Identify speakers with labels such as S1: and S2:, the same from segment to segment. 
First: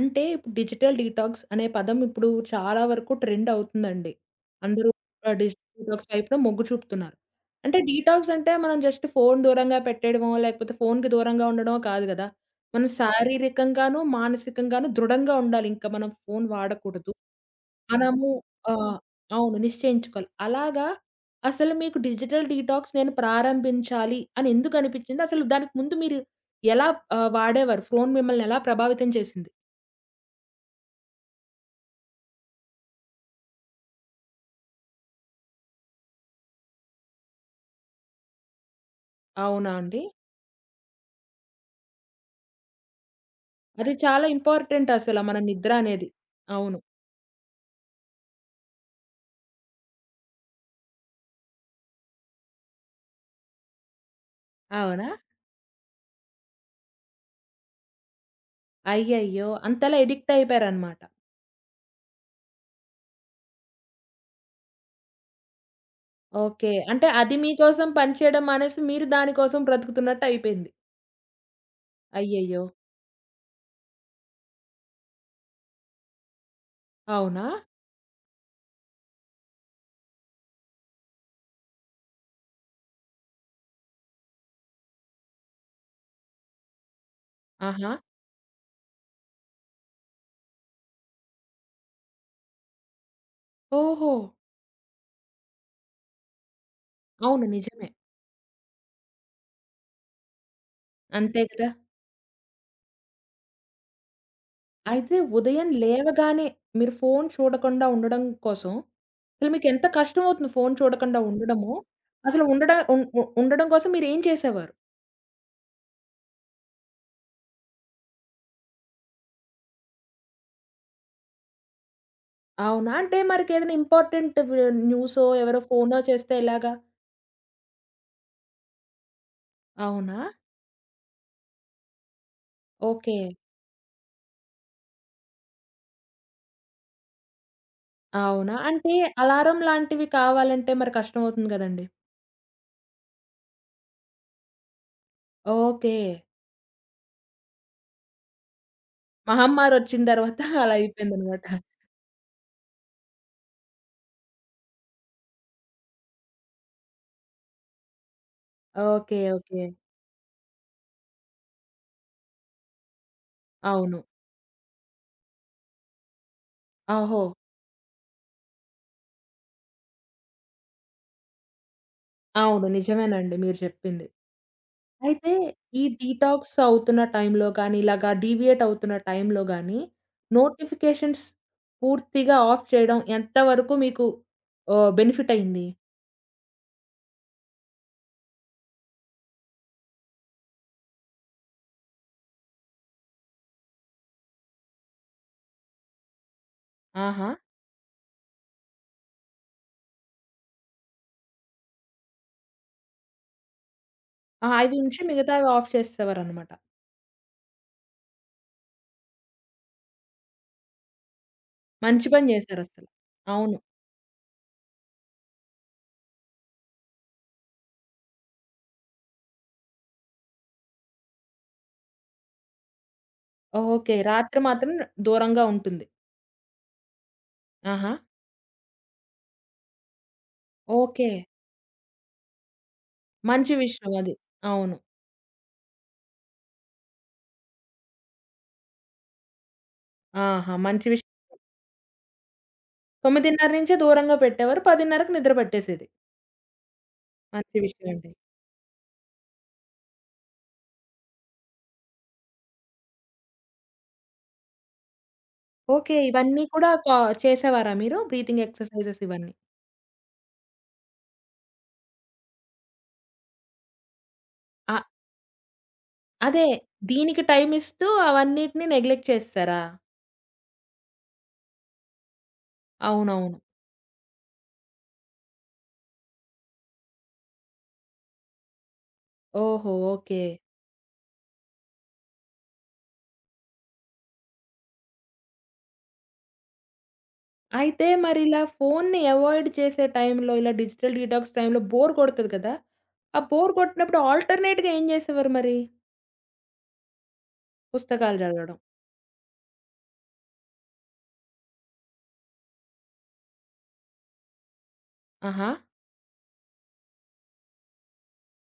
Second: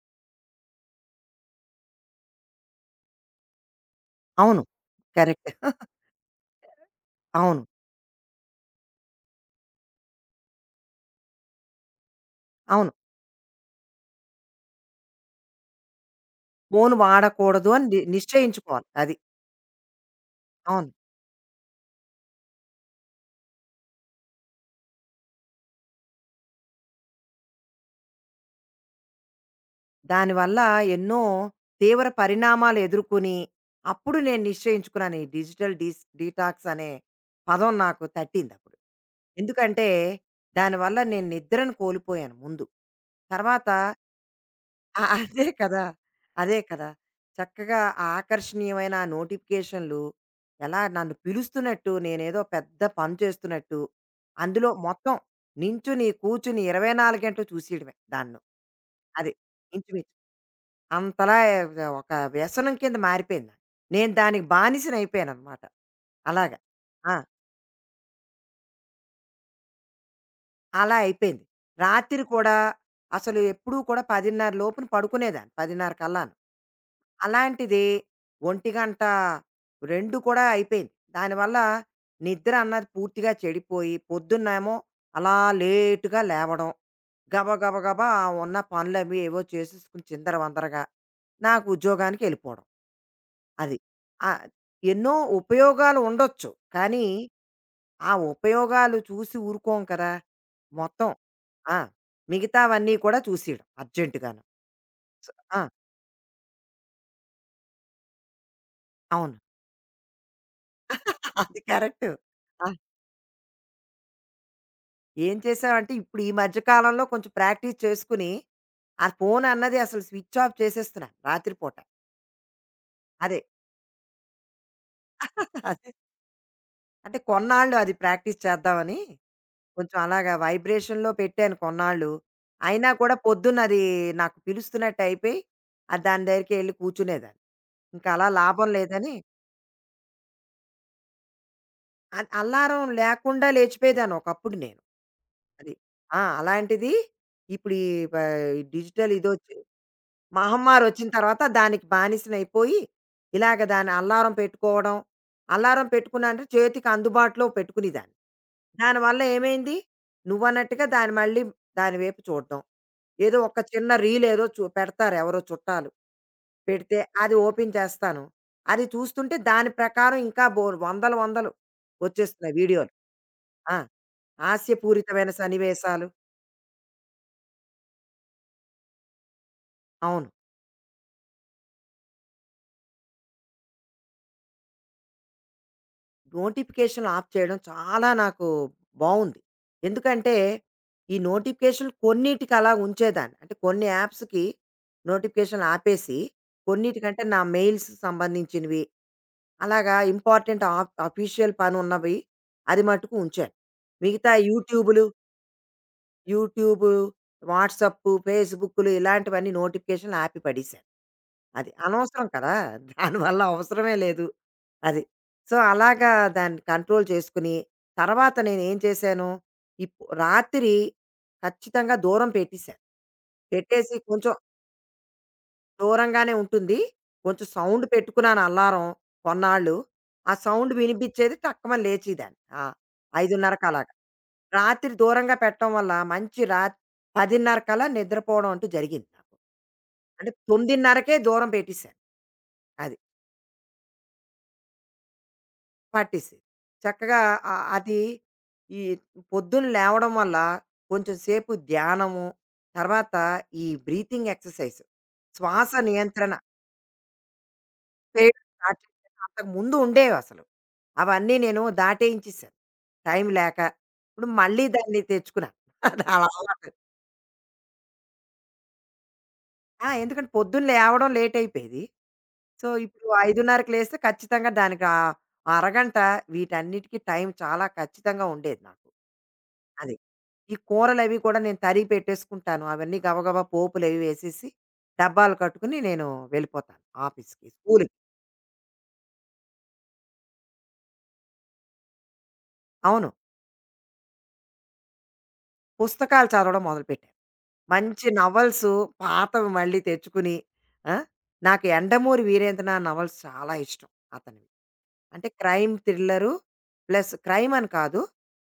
S1: అంటే ఇప్పుడు digital detox అనే పదం ఇప్పుడు చాలా వరకు ట్రెండ్ అవుతుందండి.
S2: అవును.
S1: అందరూ
S2: కరెక్ట్.
S1: డిజిటల్ డీటాక్స్ వైపు మొగ్గు చూపుతున్నారు.
S2: అవును.
S1: అంటే డీటాక్స్ అంటే మనం జస్ట్ ఫోను దూరంగా పెట్టేయడమో, లేకపోతే ఫోనుకి దూరంగా ఉండడమో కాదు గదా! మనం
S2: అవును.
S1: శారీరకంగాను, మానసికంగాను దృఢంగా ఉండాలి. ఇంకా మనం ఫోను
S2: ఫోను
S1: వాడకూడదు.
S2: వాడకూడదు అని
S1: మనము
S2: నిశ్చయించుకోవాలి.
S1: ఆహ్,
S2: అది.
S1: అవును. నిశ్చయించుకోవాలి. అలాగా
S2: అవును.
S1: అసలు మీకు డిజిటల్ డీటాక్స్ నేను ప్రారంభించాలి అని ఎందుకు అనిపించింది? అసలు దానికి ముందు మీరు ఎలా వాడేవారు? ఫోను మిమ్మల్ని ఎలా ప్రభావితం చేసింది?
S2: దానివల్ల ఎన్నో తీవ్ర పరిణామాలు ఎదుర్కొని, అప్పుడు నేను నిశ్చయించుకున్నాను. ఈ డిజిటల్ డీటాక్స్ అనే పదం నాకు తట్టిందప్పుడు.
S1: అవునా
S2: ఎందుకంటే,
S1: అండి?
S2: దానివల్ల నేను నిద్రను కోల్పోయాను ముందు. తర్వాత
S1: అది చాలా ఇంపార్టెంట్
S2: ఆ!
S1: అసల మన
S2: అదే
S1: నిద్ర
S2: కదా!
S1: అనేది.
S2: అదే
S1: అవును.
S2: కదా! చక్కగా ఆ ఆకర్షణీయమైన ఆ నోటిఫికేషన్‌లు ఎలా నన్ను పిలుస్తున్నట్టు, నేనేదో పెద్ద పని చేస్తున్నట్టు, అందులో
S1: అవునా?
S2: మొత్తం నించుని, కూర్చుని 24 గంటలు చూసేయడమే దాన్ను. అది.
S1: అయ్యయ్యో! అంతలా
S2: ఇంచుమించు.
S1: ఎడిక్ట్ అయిపోయారనమాట.
S2: అంతలా ఒక వ్యసనం కింద మారిపోయింది నాకు. నేను దానికి బానిసనయిపోయాననమాట. అలాగా.
S1: ఓకే. అంటే
S2: ఆ!
S1: అది మీకోసం పనిచేయడం మానేసి మీరు దానికోసం బ్రతుకుతున్నట్టు అయిపోయింది.
S2: అలా అయిపోయింది. రాత్రి కూడా
S1: అయ్యయ్యో!
S2: అసలు ఎప్పుడూ కూడా 10:30 లోపున పడుకునేదాన్ని. 10:30 కల్లాను.
S1: అవునా?
S2: అలాంటిది ఒంటిగంట 2 కూడా అయిపోయింది. దానివల్ల నిద్ర అన్నది పూర్తిగా చెడిపోయి, పొద్దున్నేమో అలా లేట్‌గా లేవడం. గబ గబ
S1: ఆహా!
S2: గబా ఉన్న పనులవి ఏవో చేసేసుకుని చిందరవందరగా నాకు ఉద్యోగానికెళ్ళిపోవడం. అది.
S1: ఓహో!
S2: ఆహ్, ఎన్నో ఉపయోగాలు ఉండొచ్చు. కానీ,
S1: అవును. నిజమే.
S2: ఆ ఉపయోగాలు చూసి ఊరుకోం కదా! మొత్తం
S1: అంతే కదా!
S2: ఆ! మిగతావన్నీ కూడా చూసేయడం అర్జెంట్‌గాను.
S1: అయితే
S2: సో ఆ!
S1: ఉదయం లేవగానే మీరు ఫోను చూడకుండా ఉండడం కోసం
S2: అవును.
S1: అసలు మీకెంత కష్టమవుతుంది ఫోను చూడకుండా
S2: అది
S1: ఉండడము?
S2: కరెక్టు.
S1: అసలు ఉండడ ఉం ఉ ఉండడం కోసం మీరేం చేసేవారు?
S2: ఏం చేసావంటే ఇప్పుడు ఈ మధ్య కాలంలో కొంచెం ప్రాక్టీస్ చేసుకుని, ఆ ఫోన్ అన్నది అసలు స్విచ్ ఆఫ్ చేసేస్తున్నాను రాత్రిపూట.
S1: అవునా? అంటే
S2: అదే.
S1: మరికేదైనా ఇంపార్టెంట్ న్యూసో, ఎవరో
S2: అదే.
S1: ఫోనో చేస్తే ఎలాగా?
S2: అంటే కొన్నాళ్ళు అది ప్రాక్టీస్ చేద్దామని, కొంచెం
S1: అవునా?
S2: అలాగా వైబ్రేషన్‌లో పెట్టాను కొన్నాళ్ళు. అయినా కూడా
S1: ఓకే.
S2: పొద్దున్న అది నాకు పిలుస్తున్నట్టు అయిపోయి, దాని దగ్గరికెళ్ళి కూర్చునేదాన్ని. ఇంకా అలా
S1: అవునా?
S2: లాభం
S1: అంటే
S2: లేదని
S1: అలారం లాంటివి కావాలంటే మరి కష్టమవుతుంది గదండీ!
S2: అల్లారం లేకుండా లేచిపోయేదాన్ని ఒకప్పుడు నేను. అది.
S1: ఓకే.
S2: ఆ! అలాంటిది ఇప్పుడు ఈ బ డిజిటల్ ఇదొచ్చి
S1: మహమ్మారొచ్చిన తర్వాత అలా
S2: మహమ్మారొచ్చిన తర్వాత
S1: అయిపోయిందనమాట.
S2: దానికి బానిసనయిపోయి, ఇలాగ దాని అల్లారం పెట్టుకోవడం, అల్లారం పెట్టుకున్నా అంటే చేతికి అందుబాటులో పెట్టుకునేదాన్ని.
S1: ఓకే.
S2: దానివల్ల
S1: ఓకే.
S2: ఏమైంది, నువ్వన్నట్టుగా దాన్ని మళ్ళీ దాని వైపు చూడడం. ఏదో ఒక చిన్న
S1: అవును.
S2: రీల్ ఏదో పెడతారు ఎవరో చుట్టాలు. పెడితే
S1: ఓహో!
S2: అది ఓపెన్ చేస్తాను. అది చూస్తుంటే దాని ప్రకారం ఇంకా బోలెడు వందలు వందలు వచ్చేస్తున్నాయి
S1: అవును.
S2: వీడియోలు.
S1: నిజమేనండి మీరు
S2: ఆ!
S1: చెప్పింది.
S2: హాస్యపూరితమైన
S1: అయితే ఈ
S2: సన్నివేశాలు.
S1: డీటాక్స్ అవుతున్న టైంలో గానీ, ఇలాగా డీవియేట్ అవుతున్న టైంలో గానీ,
S2: అవును.
S1: నోటిఫికేషన్స్ పూర్తిగా ఆఫ్ చేయడం ఎంత వరకు మీకు బెనిఫిట్ అయింది?
S2: నోటిఫికేషన్లు ఆఫ్ చేయడం చాలా నాకు బావుంది. ఎందుకంటే, ఈ నోటిఫికేషన్లు కొన్నిటికి అలా ఉంచేదాన్ని. అంటే కొన్ని యాప్స్‌కి నోటిఫికేషన్లు ఆపేసి, కొన్నిటికంటే
S1: ఆహా!
S2: నా మెయిల్స్ సంబంధించినవి, అలాగా ఇంపార్టెంట్ ఆఫ్ అఫీషియల్ పనున్నవి అది మటుకు ఉంచాను. మిగతా
S1: ఆ! అవి ఉంచి
S2: యూట్యూబులు
S1: మిగతావి ఆఫ్ చేసేవారనమాట.
S2: యూట్యూబు, వాట్సాప్పు, ఫేస్‌బుక్కులు ఇలాంటివన్నీ నోటిఫికేషన్‌లు ఆపి పడేశాను. అది
S1: మంచి
S2: అనవసరం
S1: పని
S2: కదా!
S1: చేశారసలు.
S2: దానివల్ల
S1: అవును.
S2: అవసరమే లేదు. అది. సో, అలాగా దాన్ని కంట్రోల్ చేసుకుని, తర్వాత నేనేం చేశాను, ఇప్ రాత్రి ఖచ్చితంగా దూరం పెట్టేశాను. పెట్టేసి
S1: ఓకే.
S2: కొంచెం
S1: రాత్రి మాత్రం దూరంగా ఉంటుంది.
S2: దూరంగానే ఉంటుంది. కొంచెం సౌండ్
S1: ఆహా!
S2: పెట్టుకున్నాను అల్లారం కొన్నాళ్ళు. ఆ సౌండ్
S1: ఓకే.
S2: వినిపించేది టక్కుమని లేచేదాన్ని. ఆ!
S1: మంచి
S2: 5:30 అలాగా.
S1: విషయం అది. అవును.
S2: రాత్రి దూరంగా పెట్టడం వల్ల మంచి రా 10:30 కల్లా నిద్రపోవడం అంటూ జరిగింది నాకు. అంటే
S1: ఆహా! మంచి విషయం.
S2: 9:30కే దూరం పెట్టేశాను. అది.
S1: 9:30 నుంచే దూరంగా పెట్టేవారు. 10:30కి నిద్ర పట్టేసేది.
S2: పట్టేసింది. చక్కగా
S1: మంచి విషయం
S2: అది
S1: అండి.
S2: ఈ పొద్దున లేవడం వల్ల కొంచెం సేపు ధ్యానము, తర్వాత ఈ బ్రీతింగ్ ఎక్సర్‌సైజ్ శ్వాస
S1: ఓకే.
S2: నియంత్రణ
S1: ఇవన్నీ కూడా చేసేవారా మీరు?
S2: చేయడం
S1: బ్రీతింగ్
S2: స్టార్ట్
S1: ఎక్సర్‌సైజెస్
S2: చేశాను.
S1: ఇవన్నీ.
S2: అంతకుముందు ఉండేవసలు. అవన్నీ నేను దాటేయించేశాను. టైం లేక. ఇప్పుడు మళ్ళీ
S1: అ
S2: దాన్ని తెచ్చుకున్నాను. అది అలా
S1: అదే.
S2: అలవాటు.
S1: దీనికి టైమిస్తూ అవన్నిటిని నెగ్లెక్ట్ చేసేసారా?
S2: ఆ! ఎందుకంటే పొద్దున లేవడం లేట్ అయిపోయేది. సో, ఇప్పుడు
S1: అవునవును.
S2: 5:30కి లేస్తే ఖచ్చితంగా దానికి అరగంట వీటన్నిటికి టైం చాలా ఖచ్చితంగా ఉండేది నాకు.
S1: ఓహో!
S2: అది.
S1: ఓకే.
S2: ఈ కూరలవి కూడా నేను తరిగి పెట్టేసుకుంటాను. అవన్నీ గబగబా పోపులవి వేసేసి, డబ్బాలు కట్టుకుని నేను వెళ్ళిపోతాను ఆఫీస్‌కి,
S1: అయితే
S2: స్కూల్‌కి.
S1: మరిలా ఫోన్‌ని అవాయిడ్ చేసే టైంలో, ఇలా డిజిటల్ డీటాక్స్ టైంలో బోర్ కొడతది కదా!
S2: అవును.
S1: ఆ బోర్ కొట్టినప్పుడు ఆల్టర్‌నేట్‌గా ఏం చేసేవారు మరి?
S2: పుస్తకాలు చదవడం మొదలుపెట్టాను. మంచి
S1: పుస్తకాలు చదవడం.
S2: నవల్సు పాతవి మళ్ళీ తెచ్చుకుని, ఆ! నాకు 'యండమూరి వీరేంద్రనాథ్' నవల్స్ చాలా ఇష్టం అతనివి. అంటే
S1: ఆహా!
S2: క్రైమ్ థ్రిల్లరు ప్లస్ క్రైమ్ అని కాదు.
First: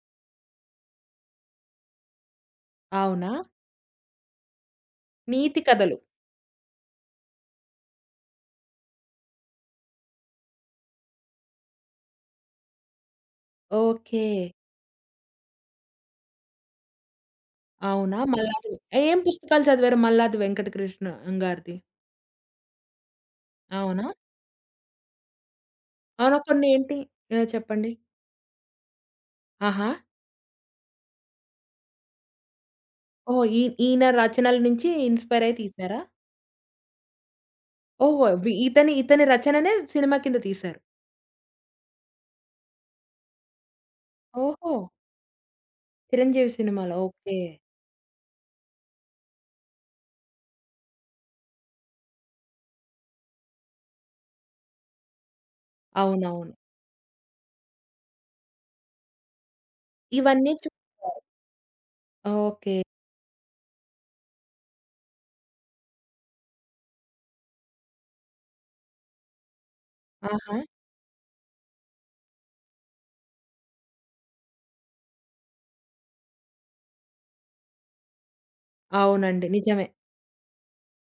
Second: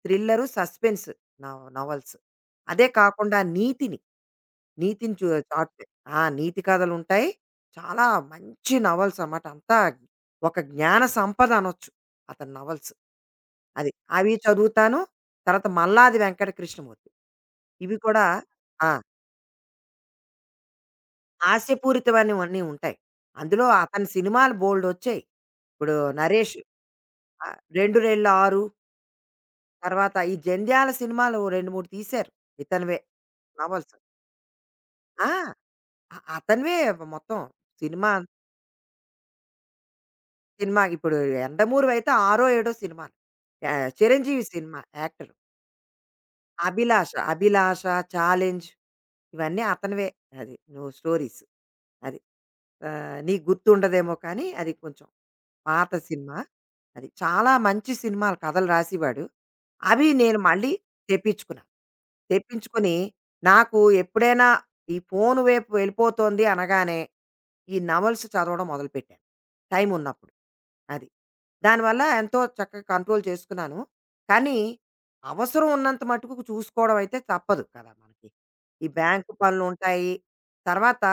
S2: Thriller, suspense novels. అదే
S1: అవునా?
S2: కాకుండా నీతిని, నీతిని
S1: నీతి
S2: చాటుతాయి.
S1: కథలు.
S2: ఆ! నీతి కథలుంటాయి. చాలా మంచి నవల్స్ అన్నమాట. అంతా ఒక జ్ఞాన సంపద అనొచ్చు అతని నవల్స్. అది.
S1: ఓకే.
S2: అవి చదువుతాను. తర్వాత 'మల్లాది వెంకట కృష్ణమూర్తి' ఇవి
S1: అవునా?
S2: కూడా ఆ!
S1: ఏం పుస్తకాలు చదివారు మల్లాది వెంకటకృష్ణ గారిది?
S2: హాస్యపూరితమైనవన్నీ ఉంటాయి. అందులో
S1: అవునా?
S2: అతని సినిమాలు బోలెడొచ్చాయి. ఇప్పుడు
S1: అవునా?
S2: 'నరేష్'
S1: కొన్ని ఏంటి చెప్పండి.
S2: '2,6'
S1: ఆహా!
S2: తర్వాత ఈ జంధ్యాల సినిమాలు 2, 3 తీశారు. ఇతనివే
S1: ఓహ్!
S2: నవల్స్.
S1: ఈయన రచనల నుంచి
S2: ఆ!
S1: ఇన్‌స్పైర్ అయ్యి తీసారా?
S2: అతనివే మొత్తం సినిమా
S1: ఓహో! వి ఇతని ఇతని రచననే సినిమా కింద తీశారు.
S2: సినిమా ఇప్పుడు 'యండమూరివైతే' ఆరో, ఏడో సినిమా. చిరంజీవి
S1: ఓహో!
S2: Cinema actor.
S1: 'చిరంజీవి' సినిమాలో.
S2: 'అభిలాష',
S1: ఓకే.
S2: 'అభిలాష', 'ఛాలెంజ్' ఇవన్నీ అతనివే. అది నువ్వు స్టోరీస్. అది. నీకు గుర్తుండదేమో కానీ అది కొంచెం పాత సినిమా.
S1: అవునవును.
S2: అది చాలా మంచి సినిమాలు కథలు రాసేవాడు. అవి నేను
S1: ఇవన్నీ
S2: మళ్ళీ
S1: చూస్తారు.
S2: తెప్పించుకున్నాను.
S1: ఓకే.
S2: తెప్పించుకొని నాకు ఎప్పుడైనా ఈ ఫోను వైపు వెళ్ళిపోతోంది అనగానే ఈ నవల్స్ చదవడం మొదలుపెట్టాను. టైం ఉన్నప్పుడు.
S1: ఆహా!
S2: అది. దానివల్ల ఎంతో చక్కగా కంట్రోల్ చేసుకున్నాను. కానీ అవసరం ఉన్నంత మటుకు చూసుకోవడం అయితే తప్పదు కదా మనకి. ఈ బ్యాంకు
S1: అవునండి. నిజమే.
S2: పనులుంటాయి. తర్వాత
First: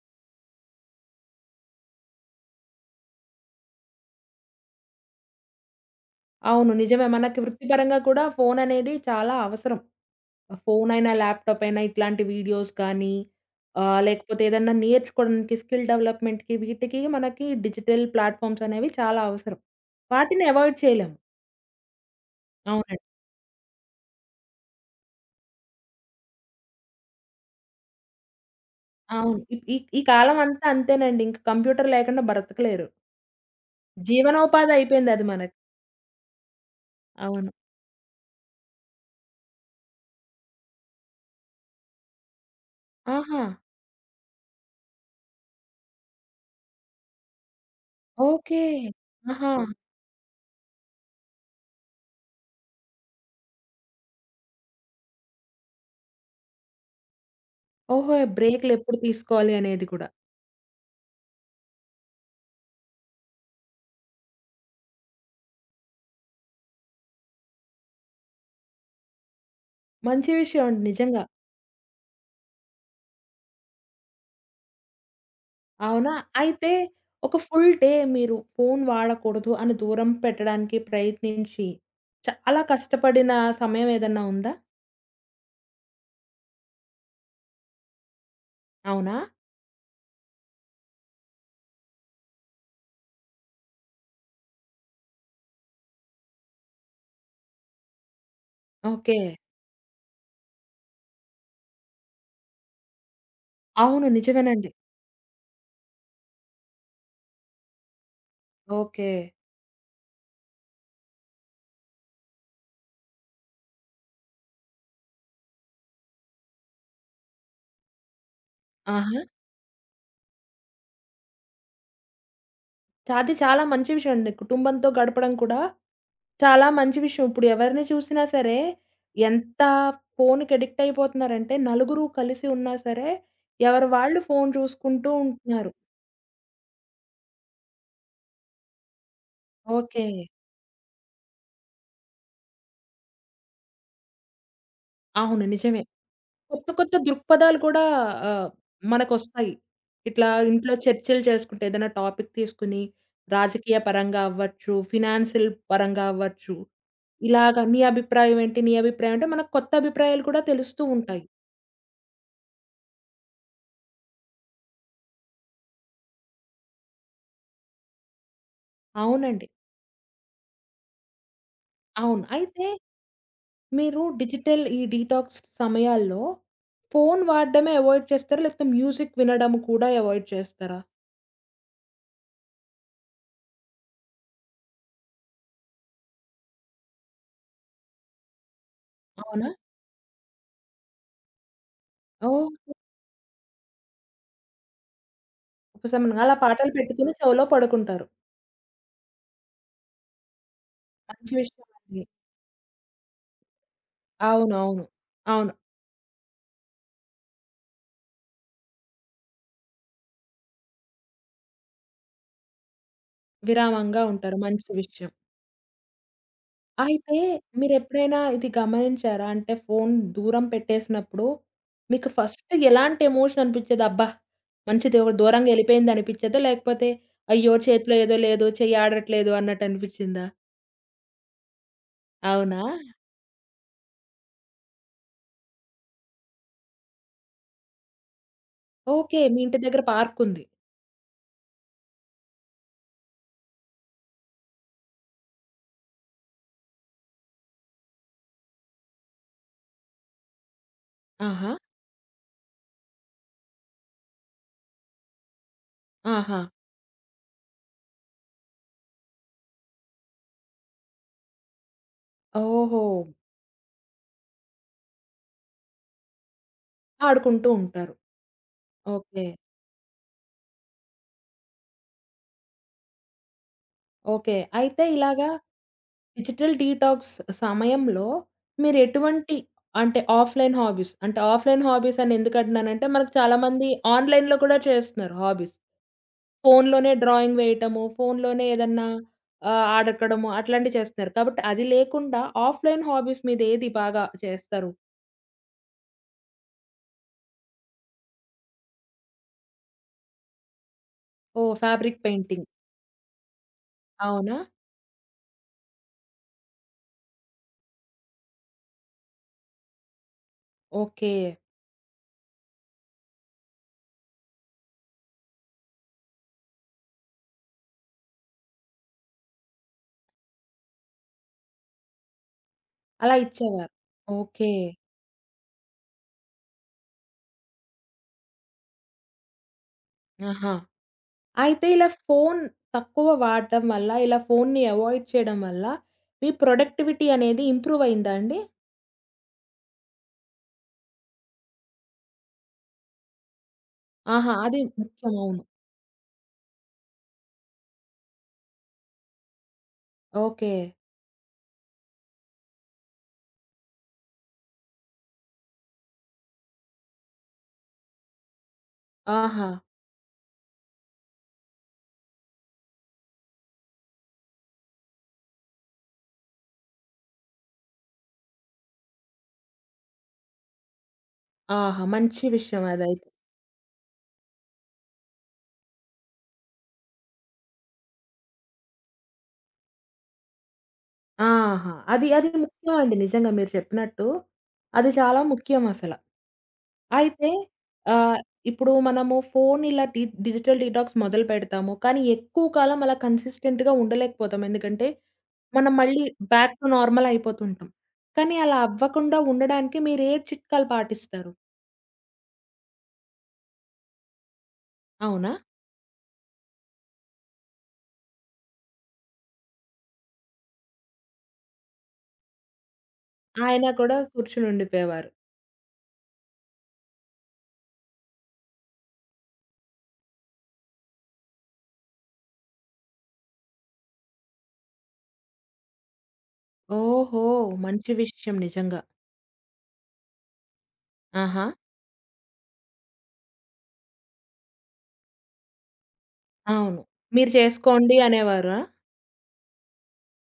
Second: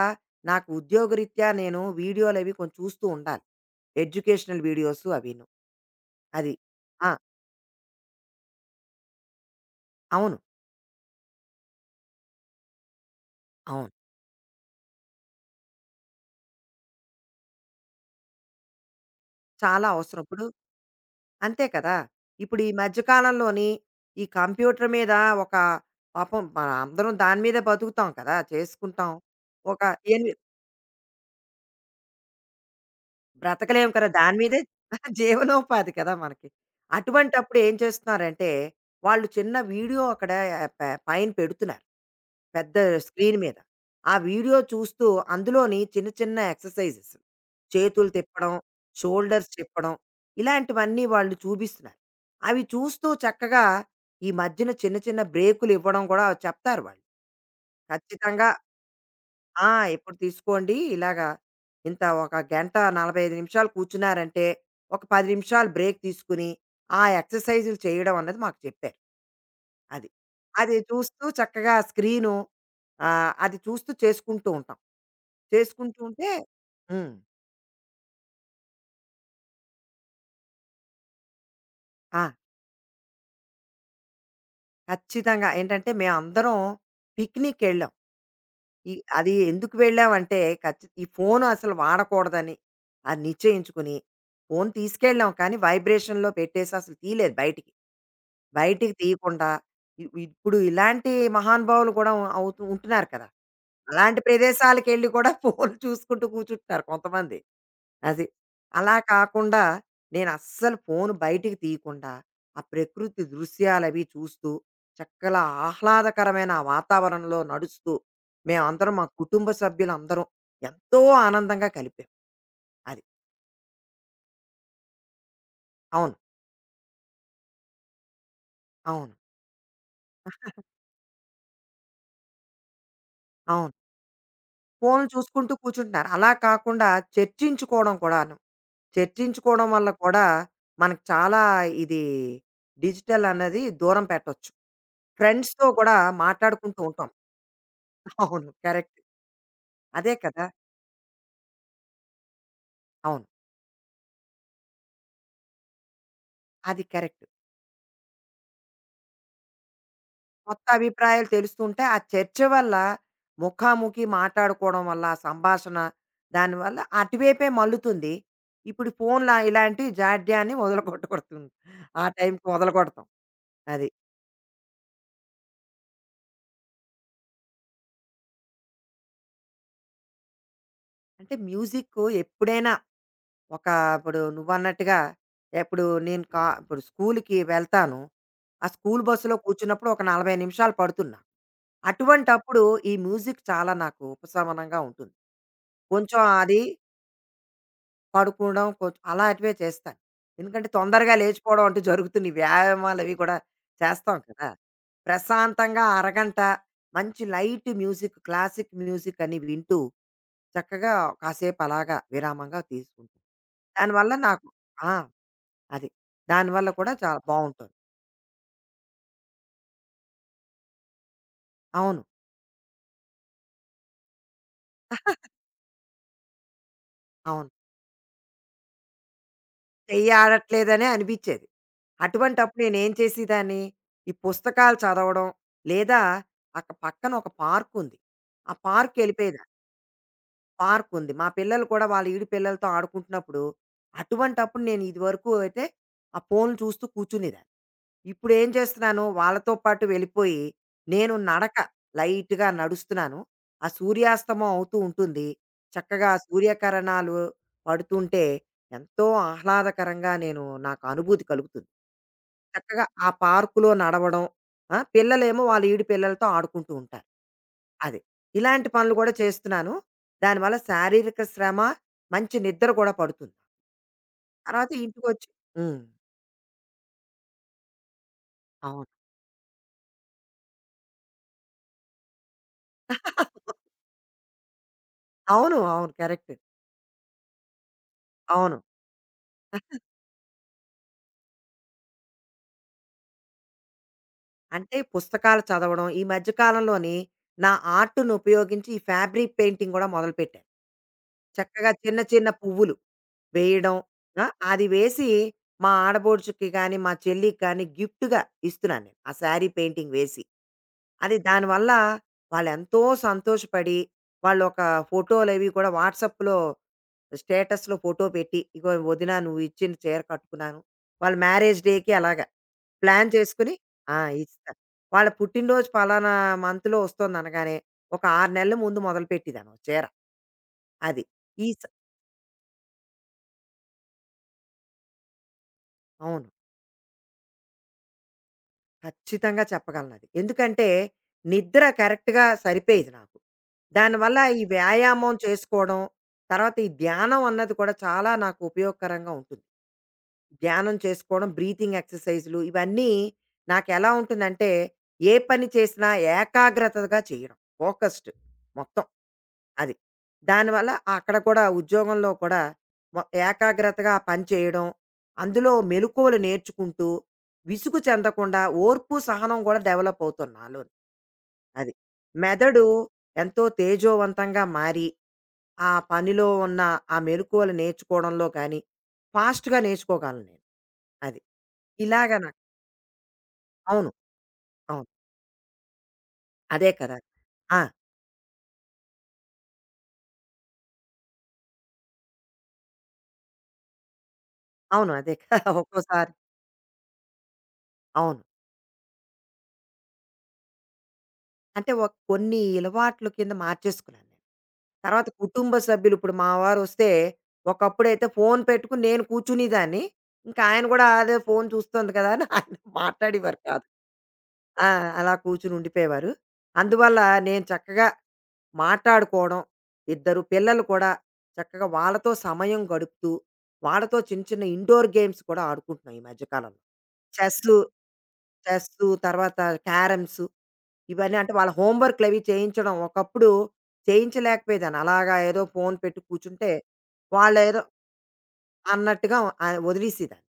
S2: నాకు ఉద్యోగరీత్యా నేను వీడియోలవి కొంచెం చూస్తూ ఉండాలి. ఎడ్యుకేషనల్ వీడియోస్ అవిను. అది.
S1: అవును. నిజమే.
S2: ఆ!
S1: మనకి వృత్తిపరంగా కూడా ఫోననేది చాలా అవసరం.
S2: అవును.
S1: ఫోనైనా, ల్యాప్‌టాప్ అయినా ఇట్లాంటి వీడియోస్ కానీ
S2: అవును.
S1: లేకపోతే ఏదన్నా నేర్చుకోవడానికి స్కిల్ డెవలప్‌మెంట్‌కి వీటికి మనకి డిజిటల్ ప్లాట్‌ఫార్మ్స్ అనేవి చాలా అవసరం.
S2: చాలా అవసరం. ఇప్పుడు
S1: వాటిని అవాయిడ్ చేయలేము.
S2: అంతే కదా! ఇప్పుడు ఈ మధ్య
S1: అవునండి.
S2: కాలంలోని ఈ కంప్యూటర్ మీద ఒక పాపం మనం అందరం దాని మీదే బతుకుతాం కదా! చేసుకుంటాం.
S1: అవును. ఈ ఈ
S2: ఒక
S1: ఈ
S2: ఏమి
S1: కాలం అంతా అంతేనండి. ఇంక కంప్యూటర్ లేకుండా బ్రతకలేరు.
S2: బ్రతకలేము కదా! దాని మీదే
S1: జీవనోపాధి అయిపోయిందది మనకి.
S2: జీవనోపాధి కదా మనకి.
S1: అవును.
S2: అటువంటప్పుడు ఏం చేస్తున్నారంటే, వాళ్ళు చిన్న వీడియో అక్కడ ఆ, ప పైన పెడుతున్నారు. పెద్ద స్క్రీన్
S1: ఆహా!
S2: మీద. ఆ వీడియో చూస్తూ అందులోని చిన్న చిన్న ఎక్సర్సైజెస్. చేతులు తిప్పడం,
S1: ఓకే.
S2: షోల్డర్స్
S1: ఆహా!
S2: తిప్పడం ఇలాంటివన్నీ వాళ్ళు చూపిస్తున్నారు. అవి చూస్తూ చక్కగా ఈ మధ్యన చిన్న చిన్న బ్రేకులివ్వడం గూడా చెప్తారు వాళ్ళు.
S1: ఓహో!
S2: ఖచ్చితంగా
S1: బ్రేకులెప్పుడు తీసుకోవాలి
S2: ఆ!
S1: అనేది కూడా.
S2: ఇప్పుడు తీసుకోండి ఇలాగా ఇంత ఒక గంట 45 నిమిషాలు కూర్చున్నారంటే, ఒక 10 నిమిషాలు బ్రేక్ తీసుకుని, ఆ ఎక్సర్‌సైజులు చేయడం అన్నది మాకు చెప్పారు. అది.
S1: మంచి విషయం
S2: అది
S1: అండి నిజంగా.
S2: చూస్తూ చక్కగా స్క్రీను అది చూస్తూ చేసుకుంటూ ఉంటాం. చేసుకుంటూ
S1: అవునా?
S2: ఉంటే
S1: అయితే
S2: హ్మ్.
S1: ఒక ఫుల్ డే మీరు ఫోను వాడకూడదు అని దూరం పెట్టడానికి ప్రయత్నించి,
S2: ఆ!
S1: చాలా కష్టపడిన సమయం ఏదన్నా ఉందా?
S2: ఖచ్చితంగా. ఏంటంటే మేమందరం పిక్నిక్కెళ్ళాం. ఈ
S1: అవునా?
S2: అది ఎందుకు వెళ్ళామంటే ఈ ఫోను అసలు వాడకూడదని అది నిశ్చయించుకుని, ఫోను తీసుకెళ్ళాం కానీ వైబ్రేషన్‌లో పెట్టేసి అసలు తీయలేదు బయటికి. బయటికి
S1: ఓకే.
S2: తీయకుండా ఇప్పుడు ఇలాంటి మహానుభావులు కూడా అవుతూ ఉంటున్నారు కదా!
S1: అవును.
S2: అలాంటి
S1: నిజమేనండి.
S2: ప్రదేశాలకెళ్ళి కూడా ఫోను చూసుకుంటూ కూర్చుంటున్నారు కొంతమంది. అది. అలా
S1: ఓకే.
S2: కాకుండా నేనస్సలు ఫోను బయటికి తీయకుండా, ఆ ప్రకృతి దృశ్యాలవి చూస్తూ, చక్కలా ఆహ్లాదకరమైన ఆ వాతావరణంలో నడుస్తూ, మేమందరం మా
S1: ఆహా!
S2: కుటుంబ సభ్యులందరం ఎంతో ఆనందంగా కలిపాం. అది.
S1: అది చాలా మంచి విషయం అండి. కుటుంబంతో గడపడం కూడా
S2: అవును.
S1: చాలా మంచి విషయం. ఇప్పుడు ఎవరిని చూసినా సరే,
S2: అవును.
S1: ఎంత ఫోనుకి అడిక్ట్ అయిపోతున్నారంటే, నలుగురు కలిసి ఉన్నా సరే,
S2: అవును.
S1: ఎవరి వాళ్ళు ఫోను
S2: ఫోన్లు
S1: చూసుకుంటూ
S2: చూసుకుంటూ
S1: ఉంటున్నారు.
S2: కూర్చుంటున్నారు. అలా కాకుండా చర్చించుకోవడం కూడాను. చర్చించుకోవడం వల్ల
S1: ఓకే.
S2: కూడా మనకు చాలా ఇది డిజిటల్ అన్నది దూరం పెట్టొచ్చు.
S1: అవును.
S2: ఫ్రెండ్స్‌తో
S1: నిజమే.
S2: కూడా
S1: కొత్త
S2: మాట్లాడుకుంటూ
S1: కొత్త
S2: ఉంటాం.
S1: దృక్పథాలు కూడా ఆహ్,
S2: అవును. కరెక్ట్.
S1: మనకొస్తాయి.
S2: అదే
S1: ఇట్లా
S2: కదా!
S1: ఇంట్లో చర్చలు చేసుకుంటే ఏదైనా టాపిక్ తీసుకొని
S2: అవును.
S1: రాజకీయ పరంగా అవ్వచ్చు, ఫినాన్షియల్ పరంగా అవ్వచ్చు.
S2: అది కరెక్ట్.
S1: ఇలాగ నీ అభిప్రాయం ఏంటి? నీ అభిప్రాయం అంటే మనకు కొత్త అభిప్రాయాలు కూడా
S2: కొత్త
S1: తెలుస్తూ ఉంటాయి.
S2: అభిప్రాయాలు తెలుస్తుంటే, ఆ చర్చ వల్ల ముఖాముఖి మాట్లాడుకోవడం వల్ల, ఆ సంభాషణ దానివల్ల అటువైపే మల్లుతుంది. ఇప్పుడు ఫోన్‌లా
S1: అవునండి.
S2: ఇలాంటి జాడ్యాన్ని వదలగొట్టగొడుతుంది. ఆ
S1: అవును.
S2: టైంకి
S1: అయితే
S2: వదలగొడతాం. అది.
S1: మీరు డిజిటల్ ఈ డీటాక్స్ సమయాల్లో ఫోను వాడడమే అవాయిడ్ చేస్తారా? లేకపోతే మ్యూజిక్ వినడం కూడా అవాయిడ్ చేస్తారా?
S2: అంటే మ్యూజిక్కు ఎప్పుడైనా ఒక ఇప్పుడు నువ్వన్నట్టుగా ఎప్పుడు నేను ఇప్పుడు స్కూలుకి వెళ్తాను. ఆ స్కూలు బస్సులో
S1: అవునా?
S2: కూర్చున్నప్పుడు ఒక 40 నిమిషాలు పడుతుంది నాకు. అటువంటప్పుడు
S1: ఓకే.
S2: ఈ మ్యూజిక్ చాలా నాకు ఉపశమనంగా ఉంటుంది. కొంచెం
S1: ఉపశమనంగా అలా
S2: అది
S1: పాటలు పెట్టుకొని చెవులో పడుకుంటారు.
S2: పడుకోవడం కొంచెం అలాంటివే చేస్తాను. ఎందుకంటే తొందరగా
S1: మంచి
S2: లేచిపోవడం
S1: విషయం
S2: అంటూ
S1: అండి.
S2: జరుగుతుంది. వ్యాయామాలు అవి కూడా చేస్తాం కదా!
S1: అవునవును. అవును.
S2: ప్రశాంతంగా అరగంట మంచి లైట్ మ్యూజిక్, క్లాసిక్ మ్యూజిక్ అని వింటూ చక్కగా కాసేపు అలాగా విరామంగా తీసుకుంటాను.
S1: విరామంగా
S2: దానివల్ల
S1: ఉంటారు.
S2: నాకు
S1: మంచి
S2: ఆ!
S1: విషయం.
S2: అది. దానివల్ల కూడా
S1: అయితే
S2: చాలా బావుంటుంది.
S1: మీరెప్పుడైనా ఇది గమనించారా? అంటే ఫోను దూరం పెట్టేసినప్పుడు
S2: అవును.
S1: మీకు ఫస్ట్ ఎలాంటి ఎమోషన్ అనిపిచ్చేది? అబ్బా! మంచిది ఒక దూరంగా ఎళ్ళిపోయింది అనిపిచ్చేదా? లేకపోతే
S2: అవును.
S1: అయ్యో! చేతిలో ఏదో లేదు, చెయ్యి ఆడట్లేదు అన్నట్టు
S2: చెయ్యి
S1: అనిపిచ్చిందా?
S2: ఆడట్లేదనే అనిపిచ్చేది.
S1: అవునా?
S2: అటువంటప్పుడు నేనేం చేసేదాన్ని, ఈ పుస్తకాలు చదవడం లేదా అక్కడ పక్కన ఒక పార్కుంది. ఆ
S1: ఓకే. మీ
S2: పార్క్‌కెళ్ళిపోయేదాన్ని.
S1: ఇంటి దగ్గర పార్క్ ఉంది.
S2: పార్క్ ఉంది. మా పిల్లలు కూడా వాళ్ళ ఈడు పిల్లలతో ఆడుకుంటున్నప్పుడు, అటువంటప్పుడు నేను ఇదివరకు అయితే ఆ ఫోన్‌లు చూస్తూ కూర్చునేదాన్ని. ఇప్పుడేం చేస్తున్నాను, వాళ్ళతో పాటు వెళ్ళిపోయి, నేను
S1: ఆహా!
S2: నడక లైట్‌గా నడుస్తున్నాను. ఆ సూర్యాస్తమం అవుతూ ఉంటుంది. చక్కగా ఆ
S1: ఆహా!
S2: సూర్యకిరణాలు పడుతుంటే, ఎంతో ఆహ్లాదకరంగా నేను నాకు అనుభూతి కలుగుతుంది. చక్కగా
S1: ఓహో!
S2: ఆ పార్కులో నడవడం, ఆ! పిల్లలేమో వాళ్ళ ఈడు పిల్లలతో ఆడుకుంటూ ఉంటారు.
S1: ఆడుకుంటూ ఉంటారు.
S2: అది. ఇలాంటి పనులు కూడా
S1: ఓకే.
S2: చేస్తున్నాను. దానివల్ల శారీరక శ్రమ, మంచి నిద్ర కూడా పడుతుంది.
S1: ఓకే.
S2: తర్వాత
S1: అయితే
S2: ఇంటికొచ్చి
S1: ఇలాగా
S2: హ్మ్.
S1: డిజిటల్ డీటాక్స్ సమయంలో మీరు
S2: అవును.
S1: ఎటువంటి అంటే ఆఫ్‌లైన్ హాబీస్ అంటే ఆఫ్‌లైన్ హాబీస్ అని ఎందుకు అంటున్నానంటే మనకు చాలామంది ఆన్‌లైన్‌లో కూడా చేస్తున్నారు హాబీస్.
S2: అవును. అవును. కరెక్ట్.
S1: ఫోన్‌లోనే డ్రాయింగ్ వేయటము, ఫోన్‌లోనే
S2: అవును.
S1: ఏదన్నా ఆడకడము అట్లాంటివి చేస్తున్నారు. కాబట్టి అది లేకుండా ఆఫ్‌లైన్ హాబీస్ మీద ఏది బాగా చేస్తారు?
S2: అంటే పుస్తకాలు చదవడం ఈ మధ్య కాలంలోని నా ఆర్ట్‌ను ఉపయోగించి ఈ ఫ్యాబ్రిక్ పెయింటింగ్ గూడా మొదలుపెట్టాను.
S1: ఓహ్!
S2: చక్కగా చిన్న
S1: ఫ్యాబ్రిక్
S2: చిన్న
S1: పెయింటింగ్.
S2: పువ్వులు వేయడం. ఆ!
S1: అవునా?
S2: అది వేసి మా ఆడబోడుచుకి గాని, మా చెల్లికి గాని గిఫ్ట్‌గా ఇస్తున్నాను నేను. ఆ శారీ పెయింటింగ్ వేసి.
S1: ఓకే.
S2: అది దానివల్ల వాళ్ళెంతో సంతోషపడి వాళ్ళొక ఫోటోలవి కూడా వాట్సాప్‌లో స్టేటస్‌లో ఫోటో పెట్టి, ఇగో వదిన నువ్వు ఇచ్చిన చీర కట్టుకున్నాను. వాళ్ళ మ్యారేజ్ డేకి అలాగా ప్లాన్
S1: అలా
S2: చేసుకొని
S1: ఇచ్చేవారు.
S2: ఆ! ఇస్తా.
S1: ఓకే.
S2: వాళ్ళ పుట్టినరోజు పలానా మంత్‌లో వస్తోందనగానే, ఒక 6 నెలల ముందు మొదలుపెట్టేదాన్ని ఒక చీర.
S1: ఆహా!
S2: అది. ఈ స
S1: అయితే ఇలా ఫోను తక్కువ వాడటం వల్ల, ఇలా ఫోనుని అవాయిడ్ చేయడం వల్ల
S2: అవును.
S1: మీ ప్రొడక్టివిటీ అనేది ఇంప్రూవ్ అయిందా అండి?
S2: ఖచ్చితంగా చెప్పగలనది. ఎందుకంటే, నిద్ర కరెక్ట్‌గా సరిపోయేది నాకు. దానివల్ల
S1: ఆహా!
S2: ఈ
S1: అది ముఖ్యం.
S2: వ్యాయామం
S1: అవును.
S2: చేసుకోవడం, తర్వాత ఈ ధ్యానం అన్నది కూడా చాలా నాకు ఉపయోగకరంగా ఉంటుంది.
S1: ఓకే.
S2: ధ్యానం చేసుకోవడం, బ్రీతింగ్ ఎక్సర్‌సైజులు ఇవన్నీ నాకెలా ఉంటుందంటే, ఏ పని చేసినా ఏకాగ్రతగా చేయడం. ఫోకస్డ్ మొత్తం.
S1: ఆహా!
S2: అది. దానివల్ల అక్కడ కూడా ఉద్యోగంలో కూడా మొ ఏకాగ్రతగా ఆ పని చేయడం, అందులో మెలుకువలు నేర్చుకుంటూ విసుగు చెందకుండా ఓర్పు సహనం కూడా డెవలప్ అవుతుంది నాలో. అది
S1: ఆహా! మంచి
S2: మెదడు
S1: విషయం అదైతే.
S2: ఎంతో తేజోవంతంగా మారి ఆ పనిలో ఉన్న ఆ మెలకువలు నేర్చుకోవడంలో కానీ ఫాస్ట్గా నేర్చుకోగలను నేను. అది
S1: ఆహా! అది
S2: ఇలాగ
S1: అది
S2: నాకు
S1: ముఖ్యం అండి నిజంగా మీరు
S2: అవును,
S1: చెప్పినట్టు.
S2: అవును,
S1: అది చాలా ముఖ్యం అసల.
S2: అదే కదా,
S1: అయితే
S2: ఆ,
S1: ఆహ్, ఇప్పుడు మనము ఫోను ఇలా డిజిటల్ డీటాక్స్ మొదలుపెడతాము. కానీ ఎక్కువ కాలం అలా కన్సిస్టెంట్‌గా ఉండలేకపోతాం. ఎందుకంటే
S2: అవును అదే కదా.
S1: మనం మళ్ళీ
S2: ఒక్కోసారి
S1: బ్యాక్ టు నార్మల్ అయిపోతుంటాం.
S2: అవును
S1: కానీ అలా అవ్వకుండా ఉండడానికి మీరు ఏ చిట్కాలు పాటిస్తారు?
S2: అంటే ఒక కొన్ని అలవాట్లు కింద మార్చేసుకున్నాను నేను. తర్వాత
S1: అవునా?
S2: కుటుంబ సభ్యులు ఇప్పుడు మా వారు వస్తే ఒకప్పుడైతే ఫోన్ పెట్టుకుని నేను కూర్చునేదాన్ని. ఇంకా ఆయన కూడా అదే ఫోన్ చూస్తోంది కదా అని ఆయన మాట్లాడేవారు కాదు.
S1: ఆయన కూడా కూర్చొని
S2: ఆ!
S1: ఉండిపోయేవారు.
S2: అలా కూర్చుని ఉండిపోయేవారు. అందువల్ల నేను చక్కగా మాట్లాడుకోవడం, ఇద్దరు పిల్లలు కూడా చక్కగా వాళ్ళతో సమయం గడుపుతూ, వాళ్ళతో చిన్న చిన్న ఇండోర్ గేమ్స్ కూడా ఆడుకుంటున్నాం ఈ మధ్య కాలంలో.
S1: ఓహో!
S2: చెస్సు,
S1: మంచి విషయం నిజంగా.
S2: చెస్సు తర్వాత క్యారమ్స్ ఇవన్నీ అంటే
S1: ఆహా!
S2: వాళ్ళ హోమ్ వర్క్‌లవి చేయించడం. ఒకప్పుడు చేయించలేకపోయేదాన్ని. అలాగా ఏదో ఫోన్ పెట్టి కూర్చుంటే,
S1: అవును. మీరు
S2: వాళ్ళేదో
S1: చేసుకోండి అనేవారా?
S2: అన్నట్టుగా వదిలేసేదాన్ని.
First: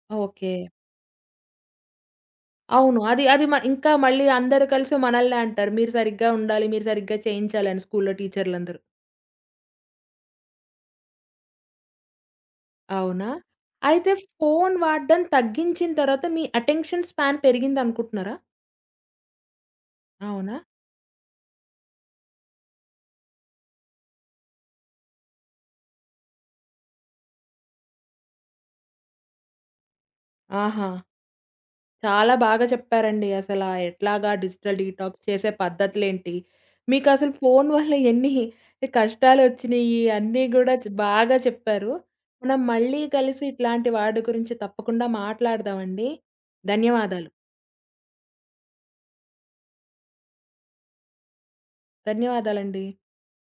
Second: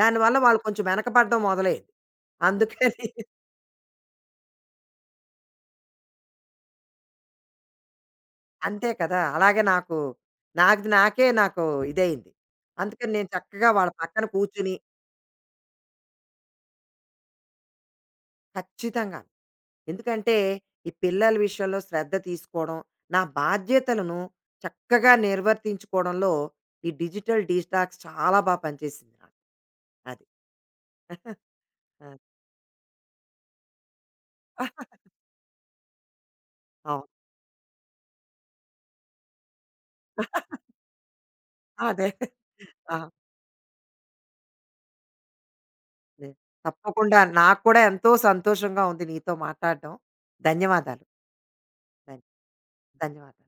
S2: దానివల్ల
S1: ఓకే.
S2: వాళ్ళు కొంచెం వెనకపడడం మొదలయ్యేది.
S1: అవును.
S2: అందుకని
S1: అది అది ఇంకా మళ్ళీ అందరూ కలిసి మనల్నే అంటారు. మీరు సరిగ్గా ఉండాలి, మీరు సరిగ్గా చేయించాలని స్కూల్‌లో టీచర్లందరూ.
S2: అంతే కదా! అలాగే నాకు నాది నాకే నాకు ఇదయింది. అందుకని నేను
S1: అవునా?
S2: చక్కగా వాళ్ళ
S1: అయితే
S2: పక్కన కూర్చొని
S1: ఫోను వాడడం తగ్గించిన తర్వాత మీ అటెన్షన్ స్పాన్ పెరిగిందనుకుంటున్నారా?
S2: ఖచ్చితంగాను. ఎందుకంటే
S1: అవునా?
S2: ఈ పిల్లల విషయంలో శ్రద్ధ తీసుకోవడం, నా బాధ్యతలను చక్కగా నిర్వర్తించుకోవడంలో ఈ డిజిటల్ డీటాక్స్ చాలా పనిచేసింది నాకు. అది.
S1: ఆహా!
S2: అది.
S1: చాలా బాగా చెప్పారండి. అసలా ఎట్లాగా డిజిటల్ డీటాక్స్ చేసే పద్ధతులేంటి?
S2: అవును.
S1: మీకసలు ఫోను వల్ల ఎన్ని కష్టాలొచ్చినియి అన్నీ గూడా బాగా చెప్పారు.
S2: అదే.
S1: మనం
S2: ఆ!
S1: మళ్ళీ కలిసి ఇట్లాంటి వాటి గురించి తప్పకుండా మాట్లాడదామండి.
S2: అదే. తప్పకుండా
S1: ధన్యవాదాలు.
S2: నాకు కూడా ఎంతో సంతోషంగా ఉంది నీతో మాట్లాడడం. ధన్యవాదాలు. ధన్
S1: ధన్యవాదాలండి.
S2: ధన్యవాదాలు.